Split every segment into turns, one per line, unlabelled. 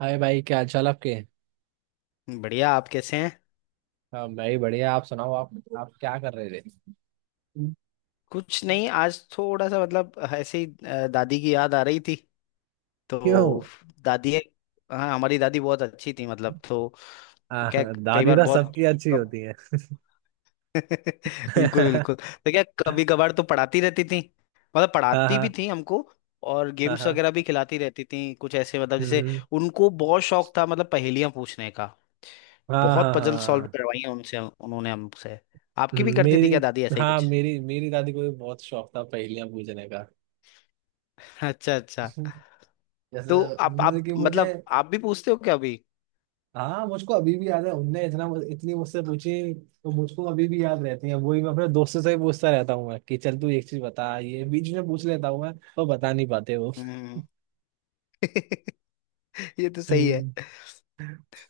हाय भाई, क्या हाल चाल आपके।
बढ़िया। आप कैसे हैं?
हाँ, मैं ही बढ़िया। आप सुनाओ, आप क्या कर रहे थे?
कुछ नहीं, आज थोड़ा सा मतलब ऐसे ही दादी की याद आ रही थी।
क्यों?
तो दादी, हाँ हमारी दादी बहुत अच्छी थी। मतलब तो वो
आ,
क्या, कई
दादी
बार
तो
बहुत
सबकी अच्छी होती है।
बिल्कुल
हाँ
बिल्कुल। तो क्या कभी कभार तो पढ़ाती रहती थी, मतलब पढ़ाती भी
हाँ
थी हमको। और
हाँ
गेम्स
हाँ
वगैरह भी खिलाती रहती थी कुछ ऐसे, मतलब
हम्म,
जैसे
हम्म।
उनको बहुत शौक था, मतलब पहेलियां पूछने का।
हाँ
बहुत
हाँ हाँ
पजल सॉल्व
हाँ।
करवाई हैं उनसे, उन्होंने हमसे। आपकी भी करती थी
मेरी,
क्या दादी ऐसा ही
हाँ
कुछ?
मेरी मेरी दादी को भी बहुत शौक था पहेलियां पूछने का।
अच्छा अच्छा।
जैसे,
तो आप
मतलब
आप
कि मुझे,
मतलब आप भी पूछते हो क्या अभी?
हाँ मुझको अभी भी याद है, उनने इतना, इतनी मुझसे पूछी, तो मुझको अभी भी याद रहती है वही। मैं अपने दोस्तों से भी पूछता रहता हूँ। मैं कि चल तू एक चीज बता, ये बीच में पूछ लेता हूँ मैं, तो बता नहीं पाते वो।
हम्म। ये तो सही है।
हम्म।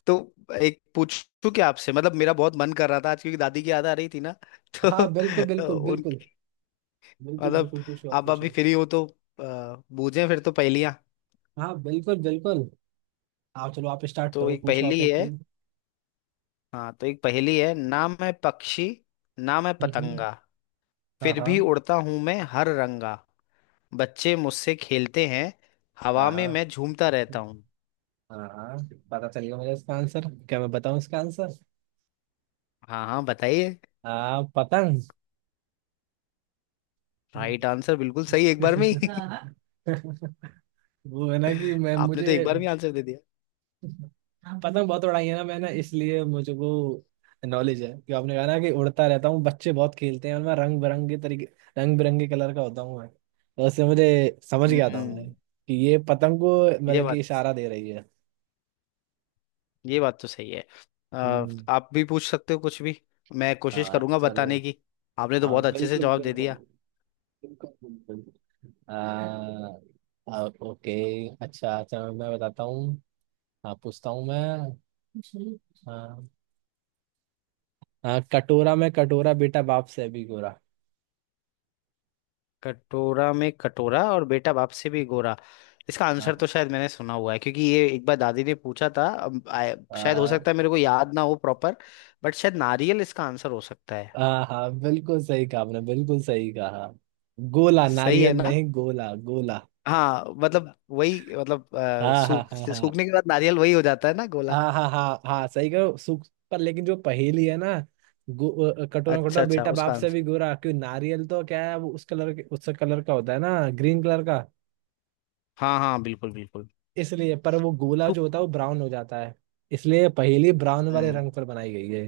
तो एक पूछूं क्या आपसे? मतलब मेरा बहुत मन कर रहा था आज, क्योंकि दादी की याद आ रही थी ना। तो
हाँ बिल्कुल बिल्कुल
उन,
बिल्कुल। बिल्कुल
मतलब
बिल्कुल पूछो, आप
आप अभी
पूछो।
फ्री हो तो बूझें फिर तो पहेलियां।
हाँ बिल्कुल बिल्कुल। आप चलो, आप स्टार्ट
तो
करो,
एक
पूछो
पहेली
आप एक
है।
कोई।
हाँ, तो एक पहेली है। ना मैं पक्षी, ना मैं
हम्म हम्म,
पतंगा,
हाँ
फिर
हाँ।
भी उड़ता हूं मैं हर रंगा। बच्चे मुझसे खेलते हैं, हवा
हाँ
में
हाँ
मैं झूमता रहता हूँ।
हाँ हाँ, पता चल गया मुझे इसका आंसर। क्या मैं बताऊं इसका आंसर?
हाँ हाँ, बताइए।
आ पतंग।
राइट आंसर, बिल्कुल सही, एक बार में ही।
हाँ। वो है ना कि मैं,
आपने
मुझे
तो एक बार में आंसर दे दिया।
पतंग बहुत उड़ाई है ना मैंने, इसलिए मुझे वो नॉलेज है। कि आपने कहा ना कि उड़ता रहता हूँ, बच्चे बहुत खेलते हैं, और मैं रंग बिरंगे तरीके, रंग बिरंगे कलर का होता हूँ, मैं तो उससे मुझे समझ गया था मैं
हम्म।
कि ये पतंग को
ये
मतलब कि
बात,
इशारा दे रही है।
ये बात तो सही है।
हम्म।
आप भी पूछ सकते हो कुछ भी, मैं कोशिश
हाँ
करूंगा
चलो।
बताने की। आपने तो
हाँ
बहुत अच्छे से
बिल्कुल
जवाब दे
बिल्कुल
दिया।
बिल्कुल बिल्कुल। आ, आ, ओके। अच्छा अच्छा, मैं बताता हूँ। हाँ, पूछता हूँ मैं। हाँ हाँ, कटोरा में कटोरा, बेटा बाप से भी गोरा।
कटोरा में कटोरा और बेटा बाप से भी गोरा। इसका आंसर तो शायद मैंने सुना हुआ है, क्योंकि ये एक बार दादी ने पूछा था। अब
हाँ
शायद हो
हाँ
सकता है मेरे को याद ना हो प्रॉपर, बट शायद नारियल इसका आंसर हो सकता है।
हाँ, बिल्कुल सही कहा आपने, बिल्कुल सही कहा। गोला,
सही है
नारियल
ना?
नहीं, गोला गोला।
हाँ मतलब वही, मतलब
हाँ हाँ हाँ हाँ,
सूखने के बाद नारियल वही हो जाता है ना, गोला।
हाँ हाँ हाँ हाँ, सही कहो, सुख पर लेकिन जो पहेली है ना, कटोरा
अच्छा
कटोरा
अच्छा,
बेटा
उसका
बाप से
आंसर।
भी गोरा, क्यों नारियल तो क्या है, वो उस कलर के, उस कलर का होता है ना, ग्रीन कलर का।
हाँ हाँ बिल्कुल बिल्कुल।
इसलिए, पर वो गोला जो
सूख।
होता है वो ब्राउन हो जाता है, इसलिए पहेली ब्राउन वाले रंग
हम्म।
पर बनाई गई है।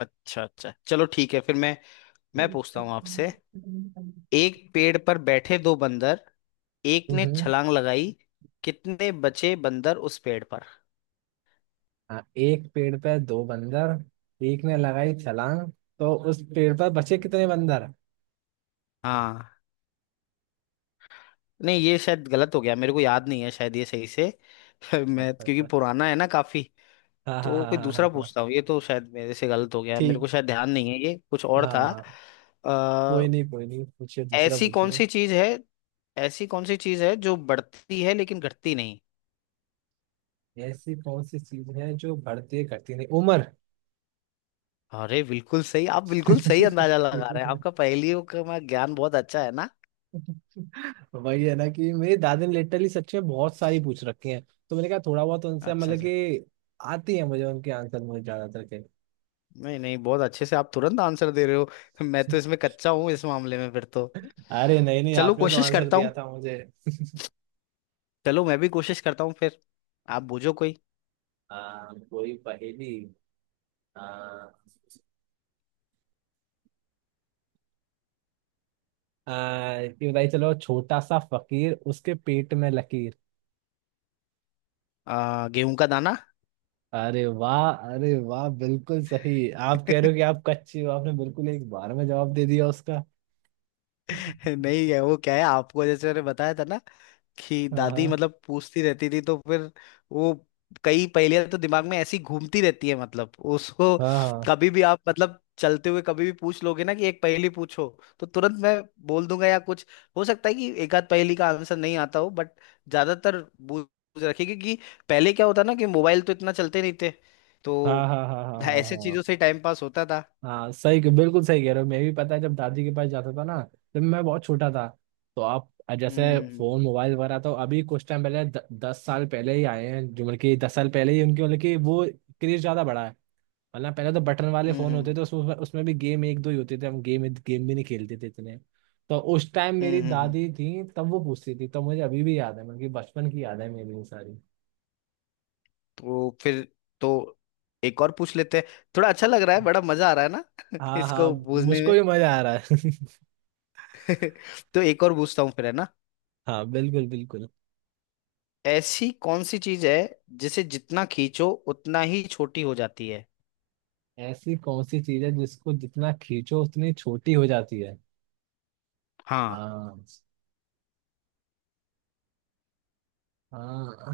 अच्छा अच्छा, चलो ठीक है। फिर मैं पूछता हूँ आपसे। एक पेड़ पर बैठे दो बंदर, एक ने
हम्म।
छलांग लगाई, कितने बचे बंदर उस पेड़ पर?
हाँ एक पेड़ पे दो बंदर, एक ने लगाई छलांग, तो उस पेड़ पर बचे कितने बंदर?
हाँ। नहीं ये शायद गलत हो गया, मेरे को याद नहीं है शायद ये सही से। मैं,
अच्छा
क्योंकि
अच्छा।
पुराना है ना काफी।
हाँ हाँ
तो
हाँ
कोई
हाँ
दूसरा
हाँ हाँ।
पूछता हूँ, ये तो शायद मेरे से गलत हो गया, मेरे
ठीक।
को शायद ध्यान नहीं है, ये कुछ और था।
हाँ हाँ।
आ,
कोई नहीं कोई नहीं, पूछिए, दूसरा
ऐसी कौन
पूछिए।
सी चीज है, ऐसी कौन सी चीज है जो बढ़ती है लेकिन घटती नहीं?
ऐसी कौन सी चीज है जो बढ़ती है घटती नहीं? उम्र।
अरे बिल्कुल सही, आप बिल्कुल सही अंदाजा लगा रहे हैं। आपका पहेलियों का ज्ञान बहुत अच्छा है ना।
वही है ना कि मेरे दादी ने लिटरली सच में बहुत सारी पूछ रखी हैं, तो मैंने कहा थोड़ा बहुत उनसे
अच्छा
मतलब
अच्छा।
कि आती है मुझे उनके आंसर, मुझे ज्यादातर के।
नहीं नहीं, बहुत अच्छे से आप तुरंत आंसर दे रहे हो। मैं तो इसमें कच्चा हूँ इस मामले में, फिर तो
अरे नहीं नहीं,
चलो
आपने तो
कोशिश
आंसर
करता हूँ।
दिया था मुझे।
चलो मैं भी कोशिश करता हूँ फिर। आप बूझो कोई।
हाँ कोई पहेली। हाँ आ, ये बताइए, चलो, छोटा सा फकीर उसके पेट में लकीर।
गेहूं का दाना।
अरे वाह, अरे वाह, बिल्कुल सही। आप कह रहे हो कि आप कच्चे हो, आपने बिल्कुल एक बार में जवाब दे दिया उसका।
नहीं, है वो क्या है, आपको जैसे मैंने बताया था ना कि दादी
हाँ
मतलब पूछती रहती थी, तो फिर वो कई पहेलियां तो दिमाग में ऐसी घूमती रहती है, मतलब उसको
हाँ
कभी भी आप, मतलब चलते हुए कभी भी पूछ लोगे ना कि एक पहेली पूछो, तो तुरंत मैं बोल दूंगा या कुछ। हो सकता है कि एक आध पहेली का आंसर नहीं आता हो, बट ज्यादातर बूझ रखी, क्योंकि पहले क्या होता ना कि मोबाइल तो इतना चलते नहीं थे, तो
हाँ हाँ हाँ हाँ हाँ हाँ
ऐसे
हाँ हाँ,
चीजों से टाइम पास होता था।
हाँ, सही, बिल्कुल सही कह रहे हो। मैं भी, पता है, जब दादी के पास जाता था ना, जब मैं बहुत छोटा था, तो आप जैसे फोन
हम्म
मोबाइल वगैरह तो अभी कुछ टाइम पहले, दस साल पहले ही आए हैं जो, मतलब कि 10 साल पहले ही उनके, मतलब कि वो क्रेज ज्यादा बढ़ा है। वरना पहले तो बटन वाले
हम्म
फोन होते
हम्म
थे, उसमें उसमें भी गेम एक दो ही होते थे, हम गेम गेम भी नहीं खेलते थे इतने। तो उस टाइम मेरी
हम्म।
दादी थी तब वो पूछती थी, तो मुझे अभी भी याद है, मतलब कि बचपन की याद है मेरी ये सारी।
तो फिर, तो एक और पूछ लेते हैं। थोड़ा अच्छा लग रहा है, बड़ा मजा आ रहा है ना।
हाँ हाँ,
इसको बूझने
मुझको
में।
भी मजा आ रहा है।
तो एक और पूछता हूँ फिर, है ना?
हाँ बिल्कुल बिल्कुल।
ऐसी कौन सी चीज है जिसे जितना खींचो उतना ही छोटी हो जाती है?
ऐसी कौन सी चीज है जिसको जितना खींचो उतनी छोटी हो जाती है?
हाँ।
हाँ हाँ,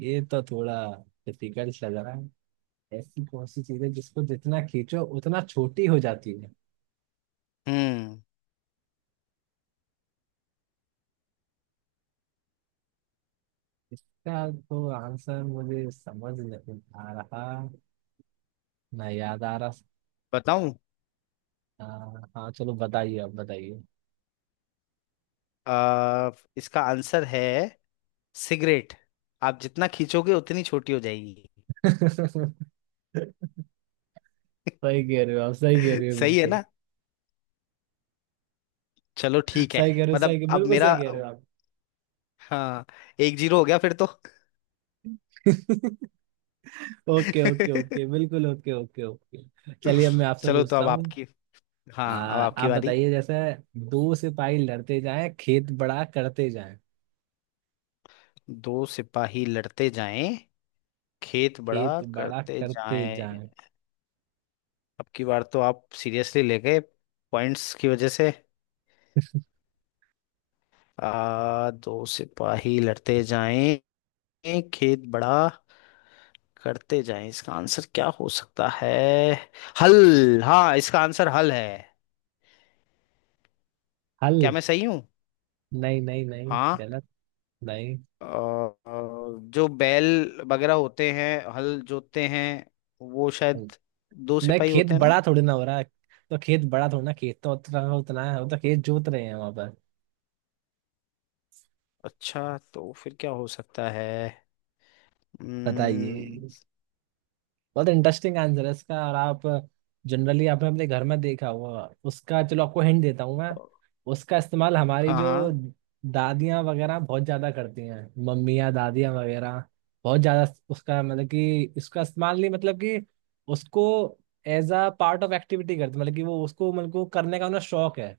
ये तो थोड़ा डिफिकल्ट लग रहा है। ऐसी कौन सी चीज है जिसको जितना खींचो उतना छोटी हो जाती है?
हम्म।
इसका तो आंसर मुझे समझ नहीं आ रहा, ना याद आ रहा।
बताऊं?
हाँ हाँ, चलो बताइए, आप बताइए।
आ, इसका आंसर है सिगरेट। आप जितना खींचोगे उतनी छोटी हो जाएगी।
सही कह रहे हो आप, सही कह रहे हो
सही है
बिल्कुल।
ना? चलो ठीक है।
सही कह रहे हो,
मतलब
सही,
अब
बिल्कुल
मेरा,
सही कह रहे हो आप।
हाँ, एक जीरो हो गया फिर तो।
ओके ओके ओके, बिल्कुल, ओके ओके ओके। चलिए, अब मैं आपसे
चलो तो
पूछता
अब
हूँ।
आपकी, हाँ अब आपकी
आप
बारी।
बताइए, जैसे, दो सिपाही लड़ते जाएं, खेत बड़ा करते जाएं।
दो सिपाही लड़ते जाएं, खेत बड़ा
खेत बड़ा
करते
करते
जाएं।
जाएं।
अब की बार तो आप सीरियसली ले गए, पॉइंट्स की वजह से। दो सिपाही लड़ते जाएं, खेत बड़ा करते जाएं, इसका आंसर क्या हो सकता है? हल, हाँ इसका आंसर हल है।
हल।
क्या मैं सही हूँ?
नहीं नहीं नहीं,
हाँ,
गलत। नहीं
अ, अ, जो बैल वगैरह होते हैं, हल जोतते हैं, वो शायद दो
नहीं,
सिपाही
खेत
होते हैं ना।
बड़ा थोड़ी ना हो रहा है, तो खेत बड़ा थोड़ी ना, खेत तो उतना उतना है, वो तो खेत जोत रहे हैं वहां पर।
अच्छा, तो फिर क्या हो सकता है? हम्म।
बताइए। बहुत इंटरेस्टिंग आंसर है इसका, और आप जनरली आपने अपने घर में देखा हुआ उसका। चलो, आपको हिंट देता हूँ मैं। उसका इस्तेमाल हमारी
हाँ
जो
हाँ।
दादियाँ वगैरह बहुत ज्यादा करती हैं, मम्मियाँ दादियाँ वगैरह बहुत ज्यादा। उसका, मतलब कि इसका इस्तेमाल, नहीं मतलब कि उसको as a part of activity करती, मतलब कि वो उसको, मतलब कि वो करने का उन्हें शौक है।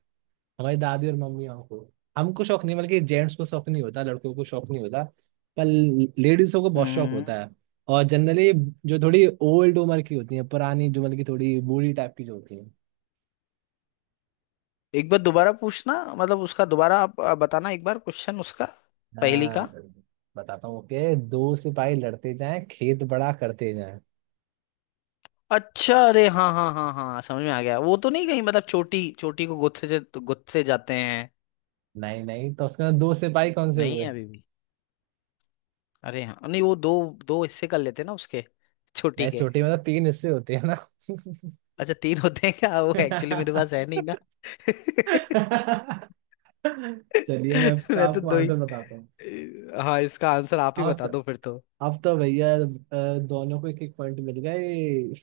हमारी दादी और मम्मी, हमको, हमको शौक नहीं, बल्कि जेंट्स को शौक नहीं होता, लड़कों को शौक नहीं होता, पर लेडीजों को बहुत शौक होता
हम्म।
है। और जनरली जो थोड़ी ओल्ड उम्र की होती है, पुरानी जो, मतलब की थोड़ी बूढ़ी टाइप की जो होती है।
एक बार दोबारा पूछना, मतलब उसका दोबारा आप बताना, एक बार क्वेश्चन उसका, पहली का।
हाँ, बताता हूँ कि दो सिपाही लड़ते जाएं, खेत बड़ा करते जाएं।
अच्छा, अरे हाँ हाँ हाँ हाँ, समझ में आ गया। वो तो नहीं कहीं मतलब चोटी, चोटी को गुत्से से गुत्से जाते हैं?
नहीं नहीं, तो उसके अंदर दो सिपाही कौन से
नहीं है
हुए?
अभी भी। अरे हाँ, नहीं वो दो दो हिस्से कर लेते हैं ना उसके, चोटी
नहीं,
के।
छोटी में तो तीन हिस्से होते हैं ना।
अच्छा, तीन होते हैं क्या? वो एक्चुअली मेरे पास है नहीं ना।
चलिए मैं इसका
मैं तो
आपको
दो ही।
आंसर बताता हूँ।
हाँ, इसका आंसर आप ही
अब
बता दो फिर तो।
अब तो भैया दोनों को एक एक पॉइंट मिल गए।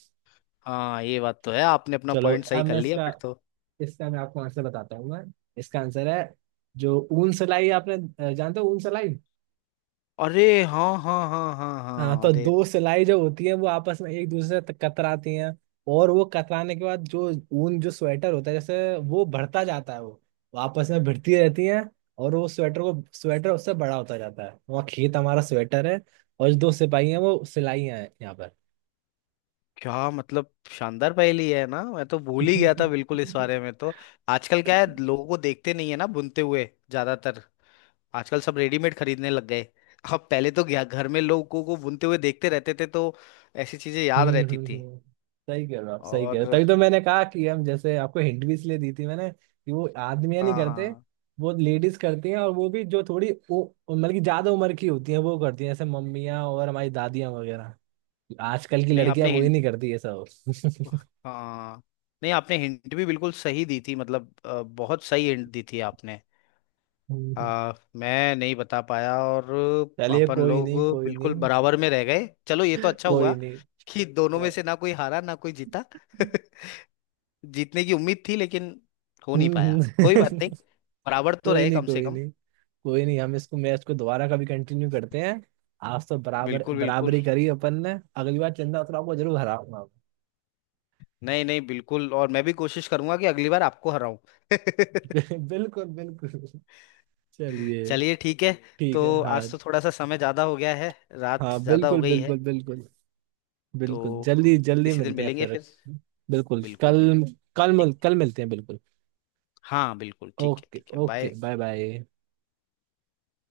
हाँ ये बात तो है, आपने अपना
चलो,
पॉइंट सही
अब
कर
मैं
लिया
इसका
फिर तो।
इसका मैं आपको आंसर बताता हूँ मैं। इसका आंसर है जो ऊन सलाई, आपने जानते हो ऊन सलाई।
अरे हाँ हाँ हाँ हाँ
हाँ,
हाँ,
तो
अरे
दो सिलाई जो होती है, वो आपस में एक दूसरे से कतराती हैं, और वो कतराने के बाद जो ऊन, जो स्वेटर होता है जैसे, वो बढ़ता जाता है, वो आपस में भिड़ती रहती हैं, और वो स्वेटर को, स्वेटर उससे बड़ा होता जाता है। वहाँ खेत हमारा स्वेटर है, और जो दो सिपाही हैं वो सिलाई हैं यहाँ
क्या मतलब, शानदार पहेली है ना। मैं तो भूल ही गया था बिल्कुल इस
पर।
बारे में तो। आजकल क्या है, लोगों को देखते नहीं है ना बुनते हुए, ज्यादातर। आजकल सब रेडीमेड खरीदने लग गए। अब पहले तो क्या घर में लोगों को बुनते हुए देखते रहते थे, तो ऐसी चीजें याद
हम्म
रहती
हम्म
थी।
हम्म। सही कह रहे हो आप, सही कह रहे हो।
और
तभी तो मैंने कहा कि हम जैसे आपको हिंट भी इसलिए दी थी मैंने कि वो आदमियां नहीं
हाँ
करते,
हाँ।
वो लेडीज करती हैं। और वो भी जो थोड़ी वो, मतलब कि ज्यादा उम्र की होती हैं वो करती हैं, जैसे मम्मियाँ और हमारी दादियाँ वगैरह। आजकल की
नहीं
लड़कियां
आपने
वो ही नहीं करती ये सब।
हाँ नहीं आपने हिंट भी बिल्कुल सही दी थी, मतलब बहुत सही हिंट दी थी आपने।
हम्म।
मैं नहीं बता पाया। और
चलिए
अपन
कोई
लोग
नहीं, कोई
बिल्कुल
नहीं,
बराबर में रह गए, चलो ये तो अच्छा
कोई
हुआ
नहीं।
कि दोनों में
और-
से ना कोई हारा ना कोई जीता। जीतने की उम्मीद थी लेकिन हो नहीं
हम्म
पाया, कोई बात
हम्म।
नहीं। बराबर तो
कोई
रहे
नहीं
कम से
कोई
कम।
नहीं, कोई नहीं। हम इसको, मैच को दोबारा कभी कंटिन्यू करते हैं। आज तो बराबर
बिल्कुल बिल्कुल।
बराबरी करी अपन ने, अगली बार चंदा उतराव को जरूर हराऊंगा।
नहीं नहीं बिल्कुल। और मैं भी कोशिश करूंगा कि अगली बार आपको हराऊं।
मैं। बिल्कुल बिल्कुल। चलिए
चलिए ठीक है।
ठीक है।
तो
हाँ
आज तो थोड़ा सा समय ज्यादा हो गया है, रात
हाँ
ज्यादा हो
बिल्कुल
गई है।
बिल्कुल बिल्कुल।
तो
बिल्कुल जल्दी जल्दी
किसी दिन
मिलते हैं
मिलेंगे
फिर।
फिर।
बिल्कुल
बिल्कुल
कल,
बिल्कुल। ठीक
कल मिलते हैं बिल्कुल।
हाँ, बिल्कुल ठीक है
ओके
ठीक है,
ओके,
बाय।
Bye bye.